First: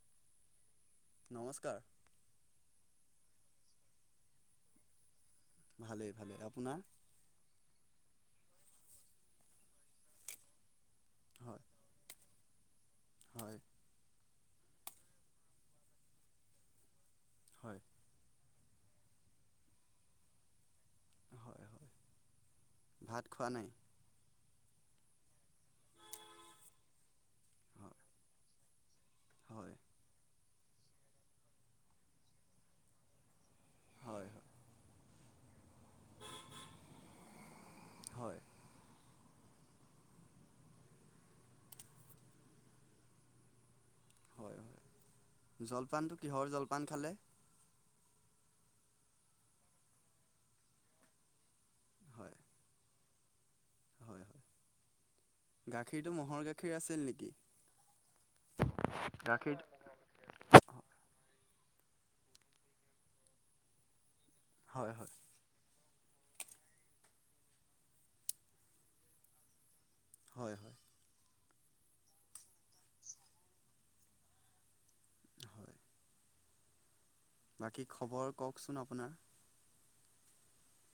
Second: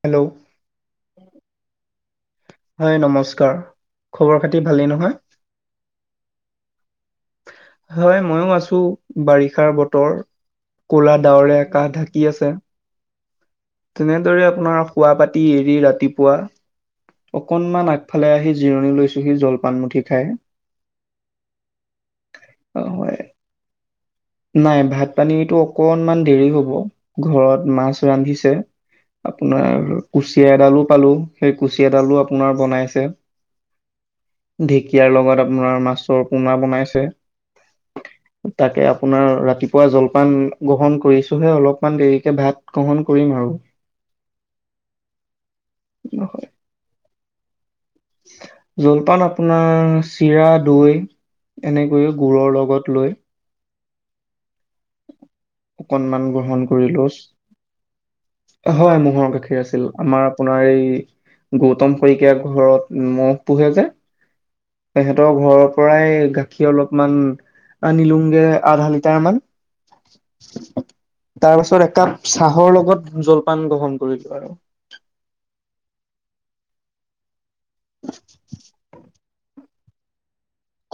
Hello, নমস্কাৰ। হয় নমস্কাৰ খবৰ খাতি ভালেই নহয়? ভালে- ভালে আপোনাৰ? হয়, ময়ো আছো বাৰিষাৰ বতৰ। কলা ডাৱৰে হয় আকাশ ঢাকি আছে। হয় তেনেদৰে আপোনাৰ শুৱা পাতি এৰি ৰাতিপুৱা হয় অকণমান আগফালে আহি জিৰণি লৈছোঁহি জলপানমুঠি খাই। হয় অ, হয় ভাত খোৱা নায়? নাই ভাত পানীতো অকনমান দেৰি হব ঘৰত মাছ হয় ৰান্ধিছে। হয় আপোনাৰ কুচিয়া এডালো পালো সেই কুচিয়াডালো আপোনাৰ বনাইছে। হয় ঢেঁকীয়াৰ লগত আপোনাৰ মাছৰ পোনা বনাইছে। হয় তাকে আপোনাৰ ৰাতিপুৱা জলপান গ্ৰহণ কৰিছোহে অলপমান দেৰিকে ভাত গ্ৰহণ কৰিম আৰু। হয়- হয় জলপানটো নহয় কিহৰ জলপান খালে? জলপান আপোনাৰ চিৰা, দৈ। এনেকৈয়ও হয় গুৰৰ লগত লৈ। হয় হয় গাখীৰটো অকনমান মহৰ গ্ৰহণ গাখীৰ কৰিলো আছিল নেকি? হয়, মহৰ গাখীৰ আছিল আমাৰ আপোনাৰ এই গৌতম শইকীয় ঘৰত মহ পোহে যে হয় তেহেঁতৰ ঘৰত পৰাই গাখীৰ অলপমান আনি লুংগে আধা লিটাৰ মান। হয়। তাৰ পাছত একাপ চাহৰ লগত জলপান গ্ৰহণ কৰিলো আৰু। হয় বাকী খবৰ ক'কচোন আপোনাৰ?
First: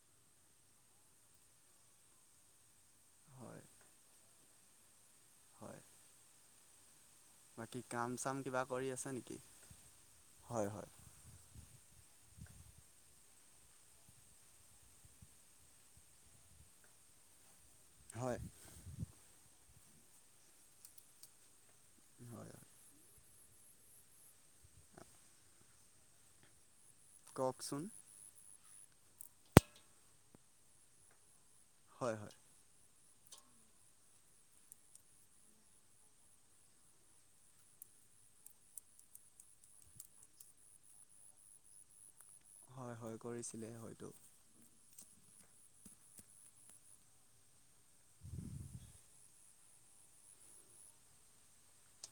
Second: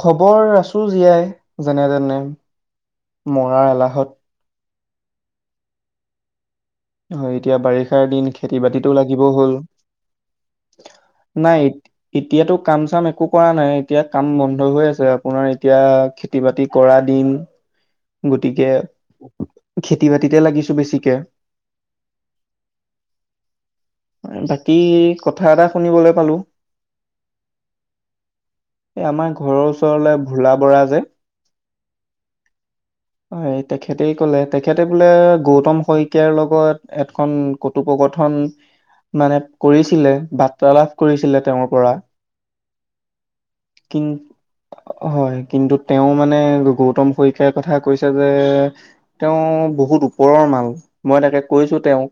খবৰ আছো জীয়াই যেনে তেনে হয় মৰাৰ এলাহত। হয় হয়, এতিয়া বাকী বাৰিষাৰ কাম দিন চাম খেতি কিবা কৰি বাতিতো আছে লাগিব নেকি হ'ল। হয় হয় নাইট এতিয়াতো কাম- চাম একো কৰা নাই এতিয়া কাম বন্ধ হৈ আছে। আপোনাৰ এতিয়া খেতি বাতি কৰা দি [inaudible] হয় গতিকে খেতি বাতিতে লাগিছো বেছিকে। হয় বাকী কথা এটা শুনিবলৈ পালো ক'কচোন? এই আমাৰ ঘৰৰ ওচৰলে ভোলা বৰা যে হয়- হয় হয়, তেখেতেই ক'লে তেখেতে বোলে গৌতম শইকীয়াৰ লগত এখন কতোপকথন মানে কৰিছিলে বাৰ্তালাভ কৰিছিলে। তেওঁৰ পৰা হয় -হয় কৰিছিলে হয়তো কিন হয়, কিন্তু তেওঁ মানে গৌতম শইকিয়াই কথা কৈছে যে তেওঁ বহুত ওপৰৰ মাল মই তাকে কৈছো তেওঁক,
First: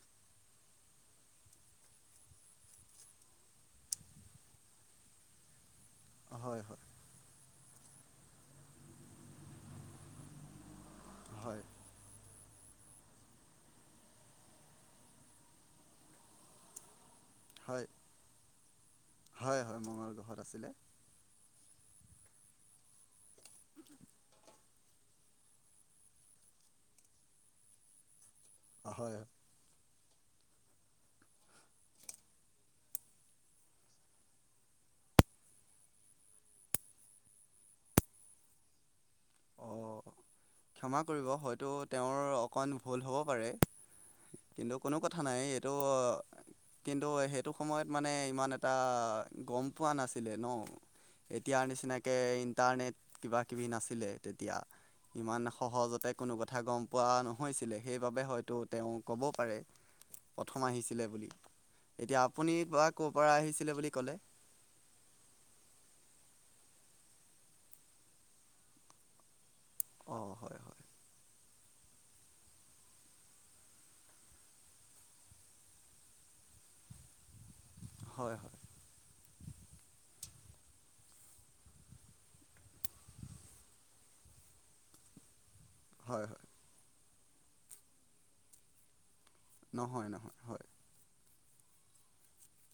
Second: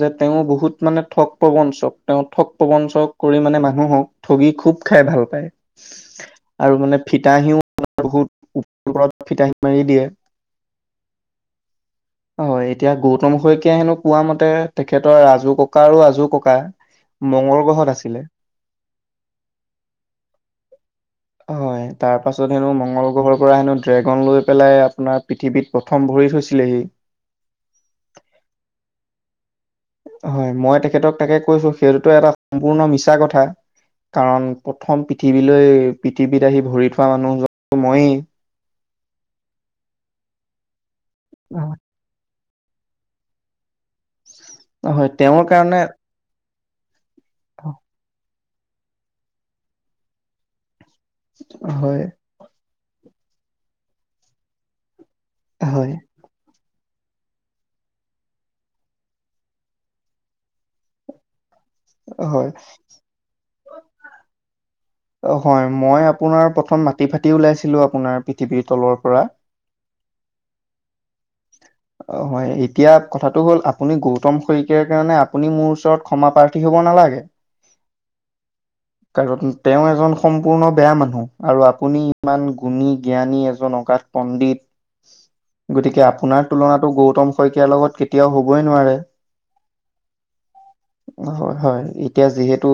যে তেওঁ বহুত মানে ঠগ প্ৰবঞ্চক তেওঁ ঠগ প্ৰবঞ্চক কৰি মানে মানুহক ঠগি খুব খাই ভাল পায়। হয় আৰু হয় মানে ফিতাহীও [unintelligible] বহুত ওপ -ওপৰত ফিতাহী মাৰি দিয়ে। হয়। হয়, এতিয়া গৌতম শইকীয়াই হেনো কোৱা মতে তেখেতৰ ৰাজু ককা আৰু আজু ককা মঙ্গল হয় গ্ৰহত আছিলে হয় হয় মঙল গ্ৰহত আছিলে [inaudible] হয়। তাৰ পাছত হেনো মঙ্গল গ্ৰহৰ পৰা হেনো ড্ৰেগন লৈ পেলাই আপোনাৰ পৃথিৱীত প্ৰথম ভৰি থৈছিলেহি। হয়। হয় মই তেখেতক তাকে কৈছো সেইটোতো এটা সম্পূৰ্ণ মিছা কথা। কাৰণ প্ৰথম পৃথিৱীলৈ পৃথিৱীত আহি ভৰি থোৱা মানুহজন মইয়ে। অ ক্ষমা কৰিব হয়তো তেওঁৰ অকণ ভুল হ'ব পাৰে। কিন্তু কোনো হয়, কথা তেওঁৰ নাই এইটো কাৰণে কিন্তু সেইটো সময়ত মানে ইমান এটা গম পোৱা নাছিলে ন। এতিয়াৰ হয়, নিচিনাকে ইণ্টাৰনেট কিবা কিবি নাছিলে তেতিয়া। ইমান হয়, সহজতে কোনো ক কথা গম পোৱা নহৈছিলে সেইবাবে হয়তো তেওঁ ক'ব পাৰে। প্ৰথম আহিছিলে বুলি, এতিয়া হয়। আপুনি বা ক'ৰ পৰা আহিছিলে বুলি ক'লে? অ হয় মই আপোনাৰ প্ৰথম মাটি ফাটি ওলাইছিলো আপোনাৰ পৃথিৱীৰ তলৰ পৰা। অ হয় হয়। অ হয় এতিয়া কথাটো হ'ল আপুনি গৌতম শইকীয়াৰ কাৰণে আপুনি মোৰ ওচৰত ক্ষমা প্ৰাৰ্থী হ'ব নালাগে। হয় হয়। কাৰণ তেওঁ এজন সম্পূৰ্ণ বেয়া মানুহ আৰু আপুনি ইমান গুণী জ্ঞানী এজন অকান পণ্ডিত গতি হয় আপোনাৰ হয় তুলনাতটো গৌতম শইকীয়াৰ লগত কেতিয়াও হ'বই নোৱাৰে। নহয় নহয় হয়। হয় হয় এতিয়া যিহেতু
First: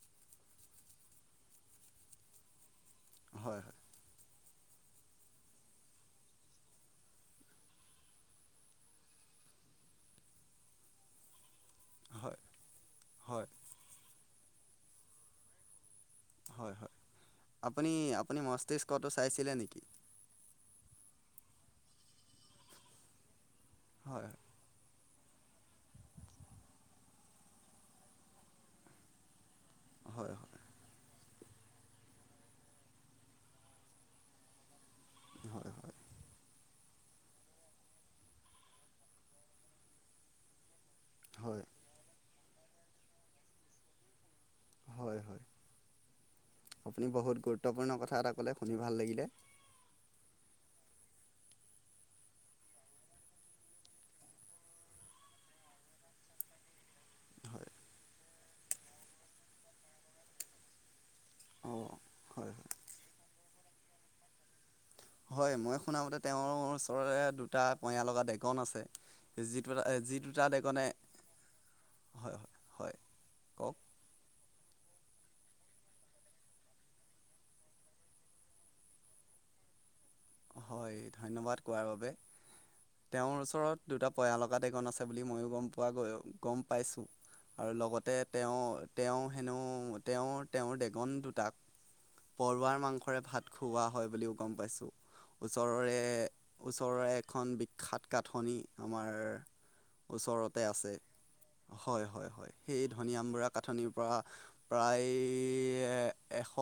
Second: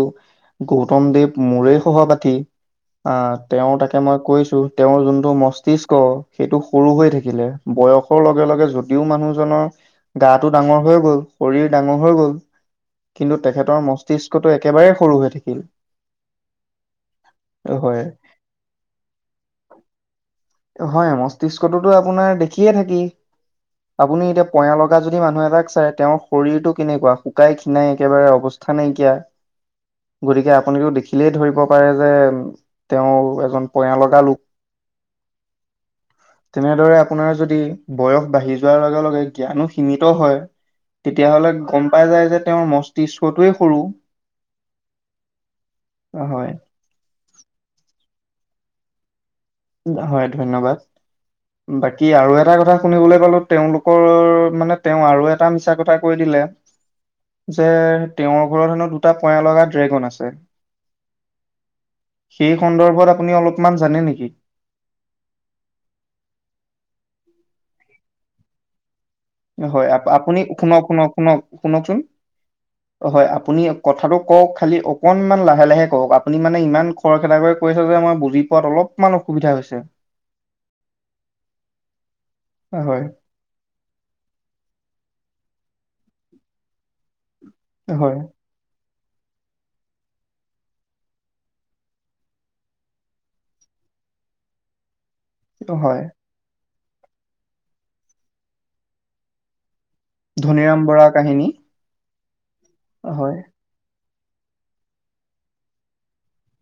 গৌতম দেৱ মোৰে সহপাঠী আ হয় হয় তেওঁ তাকে মই কৈছো তেওঁৰ যোনটো মস্তিষ্ক সেইটো সৰু হৈ থাকিলে। বয়স লগে লগে যদিও মানুহজনৰ গাটো ডাঙৰ হৈ গ'ল, শৰীৰ ডাঙৰ হৈ গল, হয় কিন্তু হয় তেখেতৰ মস্তিষ্কটো একেবাৰেই সৰু হৈ থাকিল। হয় আপুনি হয় আপুনি মস্তিষ্কটো চাইছিলে নেকি? হয় মস্তিষ্কটো ত আপোনাৰ দেখিয়ে থাকি। আপুনি হয় এতিয়া পয়া লগা যদি মানুহ এটাক চাই তেওঁৰ শৰীৰটো কেনেকুৱা শুকাই খিনাই একেবাৰে অৱস্থা নাইকিয়া। হয় হয় গতিকে আপোনিটো দেখি দেখিলেই ধৰিব পাৰে যে, তেওঁ এজন পয়া লগা লোক। হয় হয় তেনেদৰে আপোনাৰ যদি বয়স বাঢ়ি যোৱাৰ লগে লগে জ্ঞানো সীমিত হয় তেতিয়াাহ'লে হয় গম পাই যায় যে তেওঁৰ মস্তিষ্কটোৱে সৰু। হয় হয়। হয় আপুনি বহুত গুৰুত্বপূৰ্ণ কথা এটা কলে শুনি ভাল লাগিলে। হয়, ধন্যবাদ। বাকী আৰু এটা কথা শুনিবলৈ পালো, তেওঁলোকৰ মানে তেওঁ আৰু এটা মিছা কথা কৈ দিলে [inaudible] যে হয় তেওঁৰ ঘৰত হেনো দুটা পয়া লগা ড্ৰেগন আছে। অঁ হয় সেই হয় সন্দৰ্ভত আপুনি অলপমান জানে নেকি? হয় মই শুনামতে তেওঁৰ ওচৰৰে দুটা পয় লগা দেগন আছে। যিটো হয়, যি আপুনি দুটা শুনক ডেকনে শুনক শুনক শুনকচোন। হয় হয় হয়, আপুনি কওক কথাটো কওক? খালী অকণমান লাহে লাহে কওক, আপুনি মানে ইমান খৰ খেদা কৈ কৈছ যে, মই বুজি পোৱাত অলপমান অসুবিধা হৈছে। ছে। হয় ধন্যবাদ কোৱাৰ বাবে। হয়, তেওঁৰ ওচৰত দুটা পয়ালগা ডেগন আছে বুলি ময়ো গম পোৱা গয় গম পাইছোঁ। আৰু লগতে হয়, তেওঁ তেওঁ হেনো, তেওঁৰ তেওঁৰ ডেগন দুটাক পৰুৱাৰ মাংসৰে ভাত খুওৱা হয় বুলিও গম পাইছো। ওচৰৰে, হয়। ওচৰৰে এখন বিখ্যাত কাথনি আমাৰ। ওচৰতে ধনীৰাম আছে। বৰাৰ কাহিনী, হয় হয় হয়, সেই ধনীয়াম হয়, বুঢ়া কাঠনিৰ পৰা। প্ৰায় এশ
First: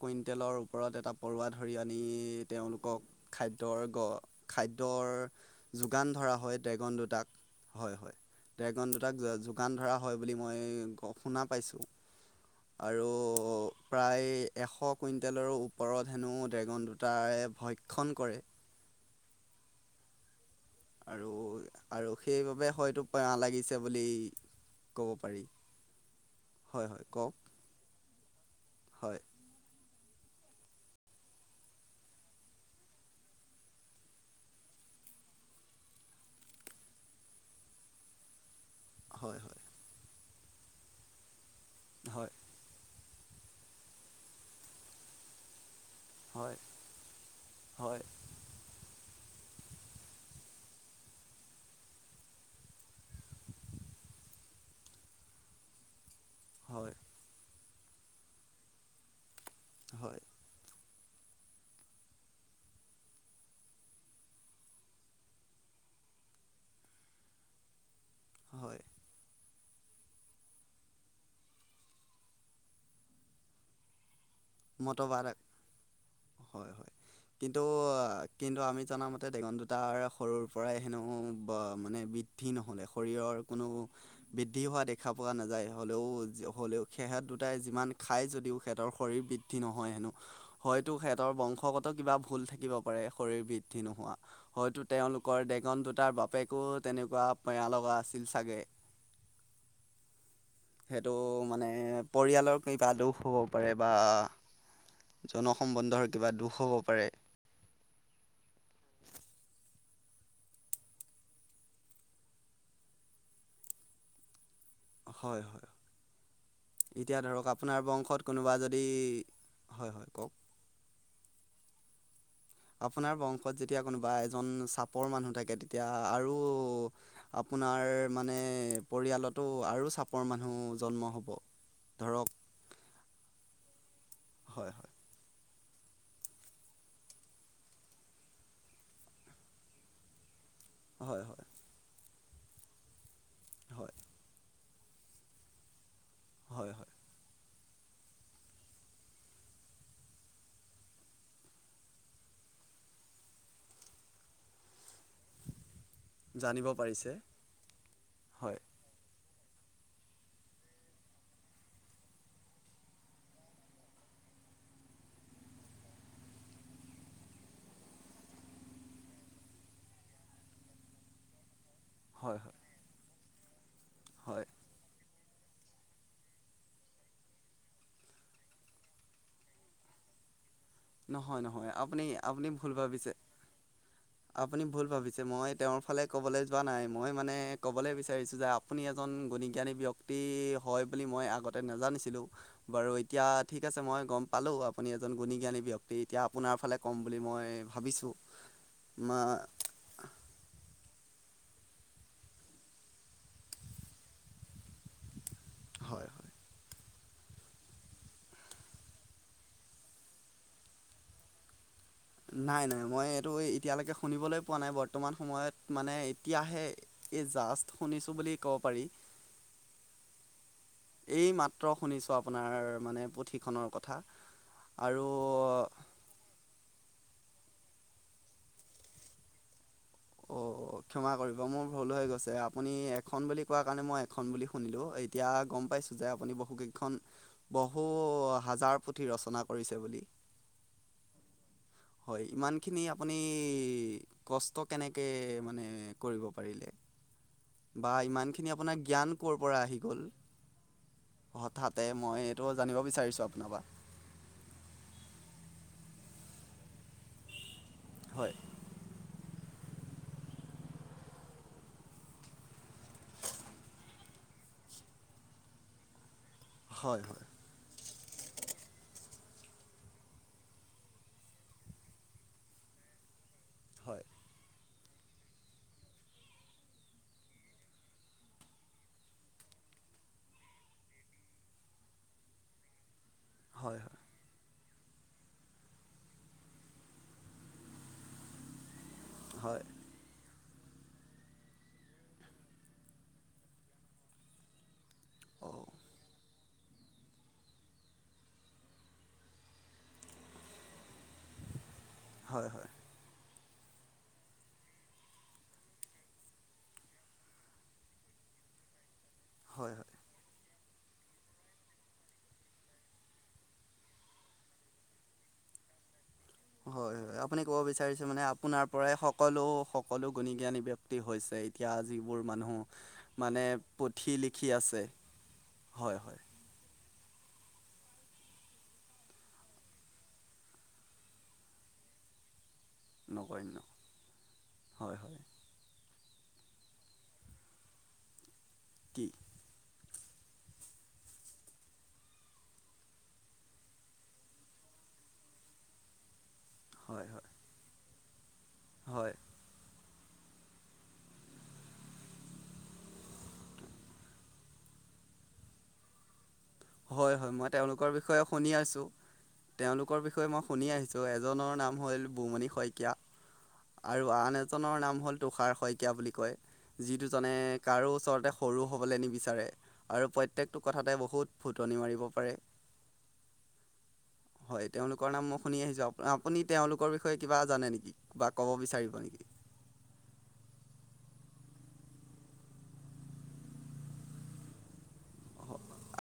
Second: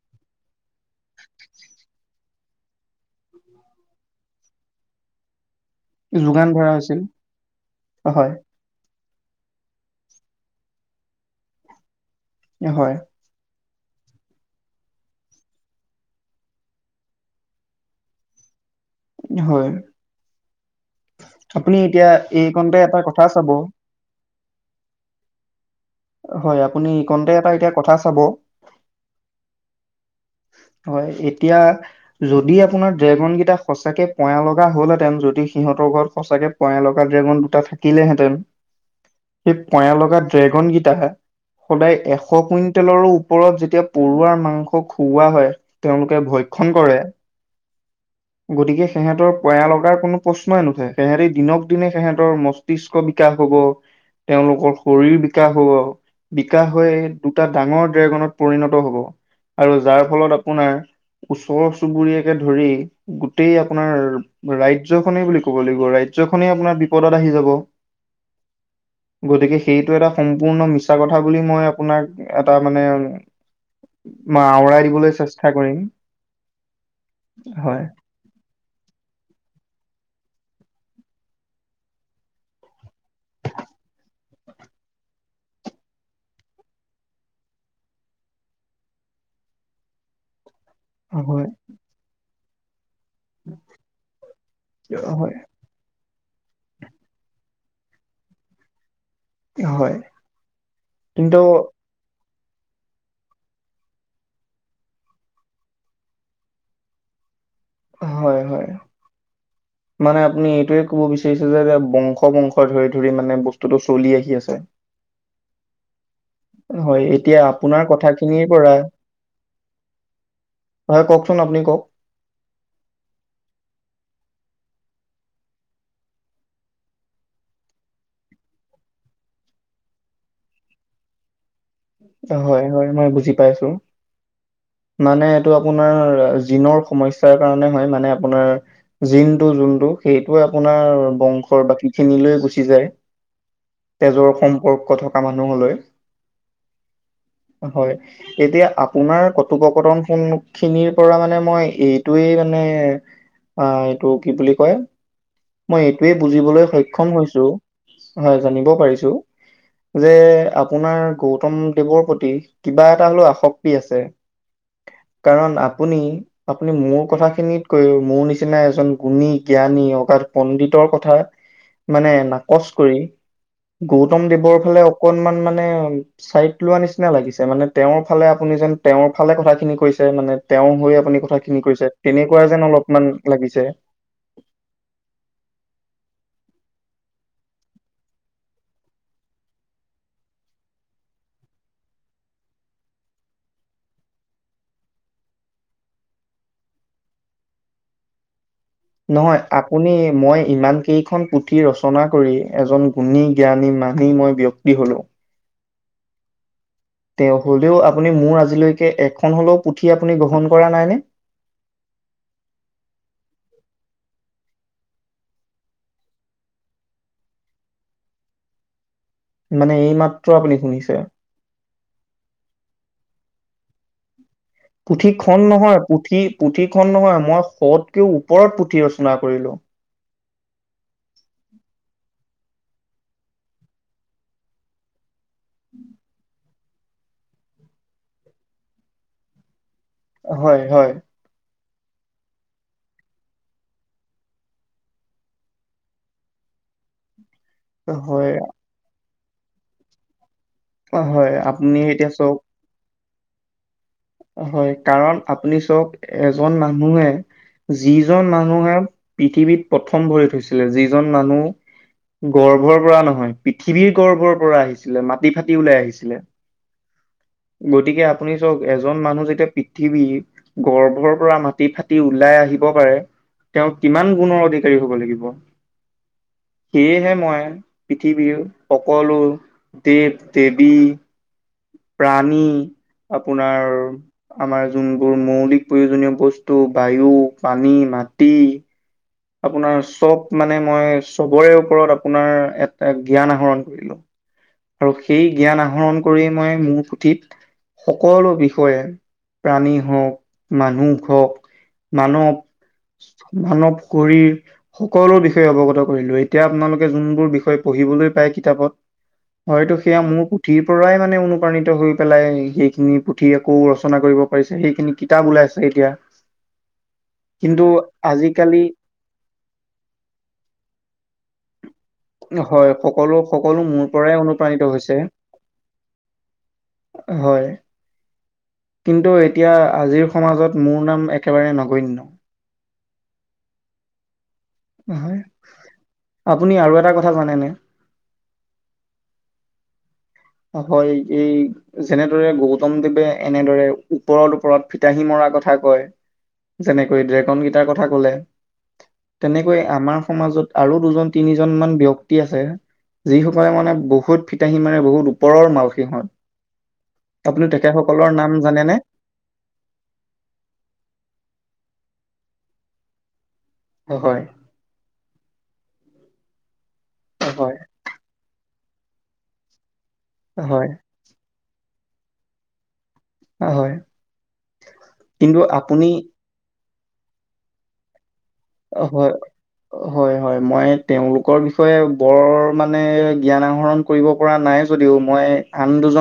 কুইণ্টেলৰ ওপৰত এটা পৰুৱা ধৰি আনি তেওঁলোকক খাদ্যৰ গ খাদ্যৰ যোগান ধৰা হয় ড্ৰেগন দুটাক। হয় হয়। ড্ৰেগন দুটা তাক যোগান ধৰা হয় বুলি মই গ শুনা পাইছোঁ। হয়, আৰু প্ৰায় এশ কুইণ্টেলৰো ওপৰত হেনো ড্ৰেগন দুটায়ে ভক্ষণ কৰে। হয়। আৰু আপুনি এতিয়া আৰু সেইবাবে এইকণতে এটা হয়তো কথা পয়া চাব, লাগিছে বুলি। ক'ব পাৰি। হয়, আপুনি কণ্টেক এটা এতিয়া কথা চাব। হয় [inaudible] হয়। এতিয়া যদি আপোনাৰ ড্ৰেগন কেইটা সচাকে পয়া লগা হল হেতেন যদি সিহঁত ঘৰত সঁচাকে পয়া লগা ড্ৰেগন দুটা থাকিলেহেঁতেন। হয় সেই হয় পয়া লগা ড্ৰেগন গিতা সদায় এশ হয় কুইণ্টেলৰো ওপৰত যেতিয়া পৰুৱাৰ মাংস খুওৱা হয়। তেওঁলোকে হয় ভক্ষণ কৰে। হয় গতিকে সিহঁতৰ পয়ালগা লগাৰ কোনো প্ৰশ্নই নুঠে। তেহেতি দিনক দিনে সিহঁতৰ মস্তিষ্ক বিকাশ হব। তেওঁলোকৰ শৰীৰ বিকাশ হব। বিকাশ হৈ হয় দুটা ডাঙৰ ড্ৰেগনত পৰিণত হব আৰু যাৰ হয় ফলত আপোনাৰ ওচৰ চুবুৰীয়াকে ধৰি গোটেই আপোনাৰ ৰাজ্যখনেই বুলি ক'ব লাগিব। ৰাজ্য খনেই আপোনাৰ বিপদত আহি যাব। হয়। গতিকে সেইটো এটা সম্পূৰ্ণ মিছা কথা বুলি মই আপোনাক এটা মানে উম। আাওৰাই দিবলৈ মতবাদ চেষ্টা কৰিম। হয় হয় কিন্তু হয়, কিন্তু আমি জাম মতে ডেগন দুটাৰ সৰুৰ পৰাই হেনো বা মানে বৃদ্ধি নহলে শৰীৰৰ কোনো বৃদ্ধি হোৱা দেখা প পোৱা নাযায় হ'লেও হ'লেও সিহঁত দুটাই যিমান খায় যদিও সিহঁতৰ শৰীৰ বৃ দ্ধি নহয় হেনো হয়তো সিহঁতৰ হয়, বংশগত কিবা ভুল থাকিব। শৰীৰ বৃদ্ধি নোহোৱা, হয়তো হয়, তেওঁলোকৰ ডেগন দুটাৰ বাপ বাপেকো তেনেকুৱা বেয়া লগা আছিল চাগে। হয়। সেইটো কিন্তু মানে পৰিয়ালৰ কিবা দুখ হ'ব পাৰে বা জনসম্বন্ধৰ কিবা দুখ হ'ব পাৰে। হয়, হয়। মানে আপুনি এইটোৱে কব বিচাৰিছে যে বংশ বংশ ধৰি ধৰি মানে বস্তুটো চলি আহি আছে। হয় হয়। হয়, এতিয়া ধৰক আপোনাৰ বংশত কথাখিনিৰ কোনোবা পৰা যদি হয় হয় কওঁক। হয় কওকচোন আপুনি কওক। আপোনাৰ বংশত যেতিয়া কোনোবা এজন চাপৰ মানুহ থাকে তেতিয়া আৰু। আপোনাৰ মানে পৰিয়ালতো আৰু চাপৰ মানুহ জন্ম হ'ব। ধৰক হয় হয় মই বুজি পাইছো হয় হয় মানে। এইটো আপোনাৰ জিনৰ সমস্যাৰ কাৰণে হয়। মানে আপোনাৰ জিনটো যিটো আপোনাৰ হয় হয় বংশ বাকী খিনিলৈ গুচি যায় হয় তেজৰ সম্পৰ্ক ক থকা মানুহলৈ। হয় হয় হয় এতিয়া আপোনাৰ কথোপকথন খিনিৰ পৰা মানে মই এইটোয়ে মানে, আহ এইটো কি বুলি কয়! মই এইটোৱে বুজিবলৈ জানিব পাৰিছে সক্ষম হৈছো হয়, জানিব পাৰিছো, যে আপোনাৰ। গৌতম দেৱৰ প্ৰতি কিবা এটা হলেও আসক্তি আছে। [inaudible] কাৰণ আপুনি- আপুনি মোৰ কথাখিনিত কৈ মোৰ নিচিনা এজন গুণী জ্ঞানী অগাধ পণ্ডিতৰ কথা মানে হয় হয় নাকচ কৰি। গৌতম হয় দেৱৰ ফালে অকনমান মানে চাইড লোৱা নিচিনা লাগিছে মানে তেওঁৰ ফালে আপুনি যেন তেওঁৰ ফালে কথাখিনি কৈছে মানে। তেওঁ হৈ আপুনি নহয় কথাখিনি নহয় কৈছে। আপুনি তেনেকুৱা আপুনি ভুল যেন অলপমান ভাবিছে লাগিছে। আপুনি ভুল ভাবিছে মই তেওঁৰ ফালে কবলৈ। যোৱা নাই। মই মানে ক'বলৈ বিচাৰিছো যে আপুনি এজন গুণজ্ঞানী ব্যক্তি হয় বুলি মই আগত। নাজানিছিলো বাৰু এতিয়া ঠিক আছে। মই গম পালো আপুনি এজন গুণ জ্ঞানী। ব এতিয়া আপোনাৰ ফালে কম বুলি মই ভাবিছো। নহয় আপুনি মই ইমান কেইখন। ৰচনা কৰি এজন গুণী জ্ঞানী মানি মই ব্যক্তি হ'লো। হয় হয়। তে হলেও আপুনি মোৰ আজিলৈকে এখন হলেও পুথি আপুনি গ্ৰহণ কৰা নাইনে। [inaudible] নাই নাই মই এইটো এতিয়ালৈকে শুনিবলৈ পোৱা নাই বৰ্তমান সময়ত মানে এতিয়াহে এই জাষ্ট শুনিছো বুলি ক'ব পাৰি। মানে এইমাত্ৰ আপুনি শুনিছে এই মাত্ৰ শুনিছো আপোনাৰ মানে। ঠিখনৰ কথা। পুথি খন আৰু নহয়। পুথি পুথি খন নহয় মই। শতকেও ওপৰত পুথি ৰচনা কৰিলো। অ' ক্ষমা কৰিব মোৰ ভুল হৈ গৈছে। আপুনি এখন বুলি কোৱা কাৰণে মই এখন বুলি শুনিলো। এতিয়া গম পাইছো যে আপুনি বহুক খন বহু হাজাৰ পুথি ৰচনা কৰিছে। বুলি হয় হয় হয় ইমানখিনি আপুনি, কষ্ট কেনেকে মানে, কৰিব পাৰিলে। উ। বা ইমানখিনি আপোনাৰ জ্ঞান কৰ পৰা আহি গ'ল। অ' হয় আপুনি এতিয়া চওক। স্বপনবা। [inaudible] হয় কাৰণ আপুনি চক এজন মানুহে। যিজন হয় মানুহে, পৃথিৱীত প্ৰথম ভৰি থৈছিলে যিজন মানুহ। গৰ্ভৰ পৰা নহয়, পৃথিৱীৰ গৰ্ভৰ পৰা আহিছিলে মাটি ফাটি ওলাই আহিছিলে। হয় হয়। গতিকে আপুনি চক। এজন মানুহ যেতিয়া পৃথিৱী, গৰ্ভৰ পৰা মাটি ফাটি ওলাই আহিব পাৰে। তেওঁ হয় কিমান গুণৰ অধিকাৰী হ'ব লাগিব। [unintelligible] সেয়েহে মই, পৃথিৱীৰ সকলো দেৱ-দেৱী। প্ৰাণী, আপোনাৰ। হয় হয় আমাৰ যোনবোৰ মৌলিক প্ৰয়োজনীয় বস্তু বায়ু, পানী, মাটি। আপোনাৰ হয় চব। মানে মই চবৰে ওপৰত আপোনাৰ এটা জ্ঞান আহৰণ কৰিলো। আৰু সেই অ' জ্ঞান আহৰণ কৰি মই মোৰ পুথিত। সকলো বিষয়ে, প্ৰাণী হওক মানুহ হওক। মানৱ, হয় হয় হয় মানৱ। কৰি সকলো বিষয়ে অৱগত কৰিলো। এতিয়া আপোনালোকে যোনবোৰ বিষয় পঢ়িবলৈ পায় কিতাপত। হয় হয়তো সেয়া মোৰো। পুথিৰ পৰাই মানে অনুপ্ৰাণিত হৈ পেলাই। সেইখিনি পুথি আকৌ ৰচনা কৰিব পাৰিছে। সেইখিনি কিতাপ ওাই। আছে এতিয়া। হয় হয়। আপুনি ক'ব কিন্তু বিচাৰিছে মানে আজিকালি আপোনাৰ পৰাই। সকলো সকলো গুণী জ্ঞানী ব্যক্তি হৈছে। য়া যিবোৰ মানুহ হয়, সকলো মানে সকলো মোৰ পৰাই পুথি লিখি অনুপ্ৰাণিত আছে। হৈছে। হয় হয়। হয়। কিন্তু এতিয়া আজিৰ সমাজত মোৰ নাম একেবাৰে নগণ্য। নগৈ ন। আপুনি আৰু এটা কথা জানেনে। কি। হয় এই যেনেদৰে গৌতম দেৱে এনেদৰে ওপৰত ওপৰত ফিতাহী মৰা। কথা কৈ হয় যেনেকৈ হয় ড্ৰেগন গটাৰ কথা কলে হয় তেনেকৈ আমাৰ। সমাজত আৰু দুজন তিনিজন মান ব্যক্তি আছে। যিসকলে মানে বহুত ফিতাহী মানে বহুত ওপৰৰ মাল সিহঁত। হয় হয় আপুনি মই তেওঁলোকৰ তেখেতসকলৰ বিষয়ে নাম শুনি জানেনে? আছো। তেওঁলোকৰ বিষয়ে মই শুনি আহিছোঁ এজনৰ নাম হ'ল বুমণি শইকীয়া। আৰু হয়, আন এজনৰ নাম হল তুষাৰ শইকীয়া বুলি কয়, যি দুজনে হয়, কাৰো ওচৰতে। সৰু হ'বলৈ নিবিচাৰে, আৰু প্ৰত্যেকটো হয়, কথাতে বহুত ফুটনি মাৰিব পাৰে। হয়। হয় তেওঁলোকৰ নাম কিন্তু মই শুনি আপুনি আহিছো আপুনি তেওঁলোকৰ বিষয়ে কিবা জানে নেকি। বা ক'ব বিচাৰিব হয় নেকি হয়, হয় মই তেওঁলোকৰ বিষয়ে। বৰ মানে জ্ঞান আহৰণ কৰিব পৰা নাই যদিও মই আন দুজন।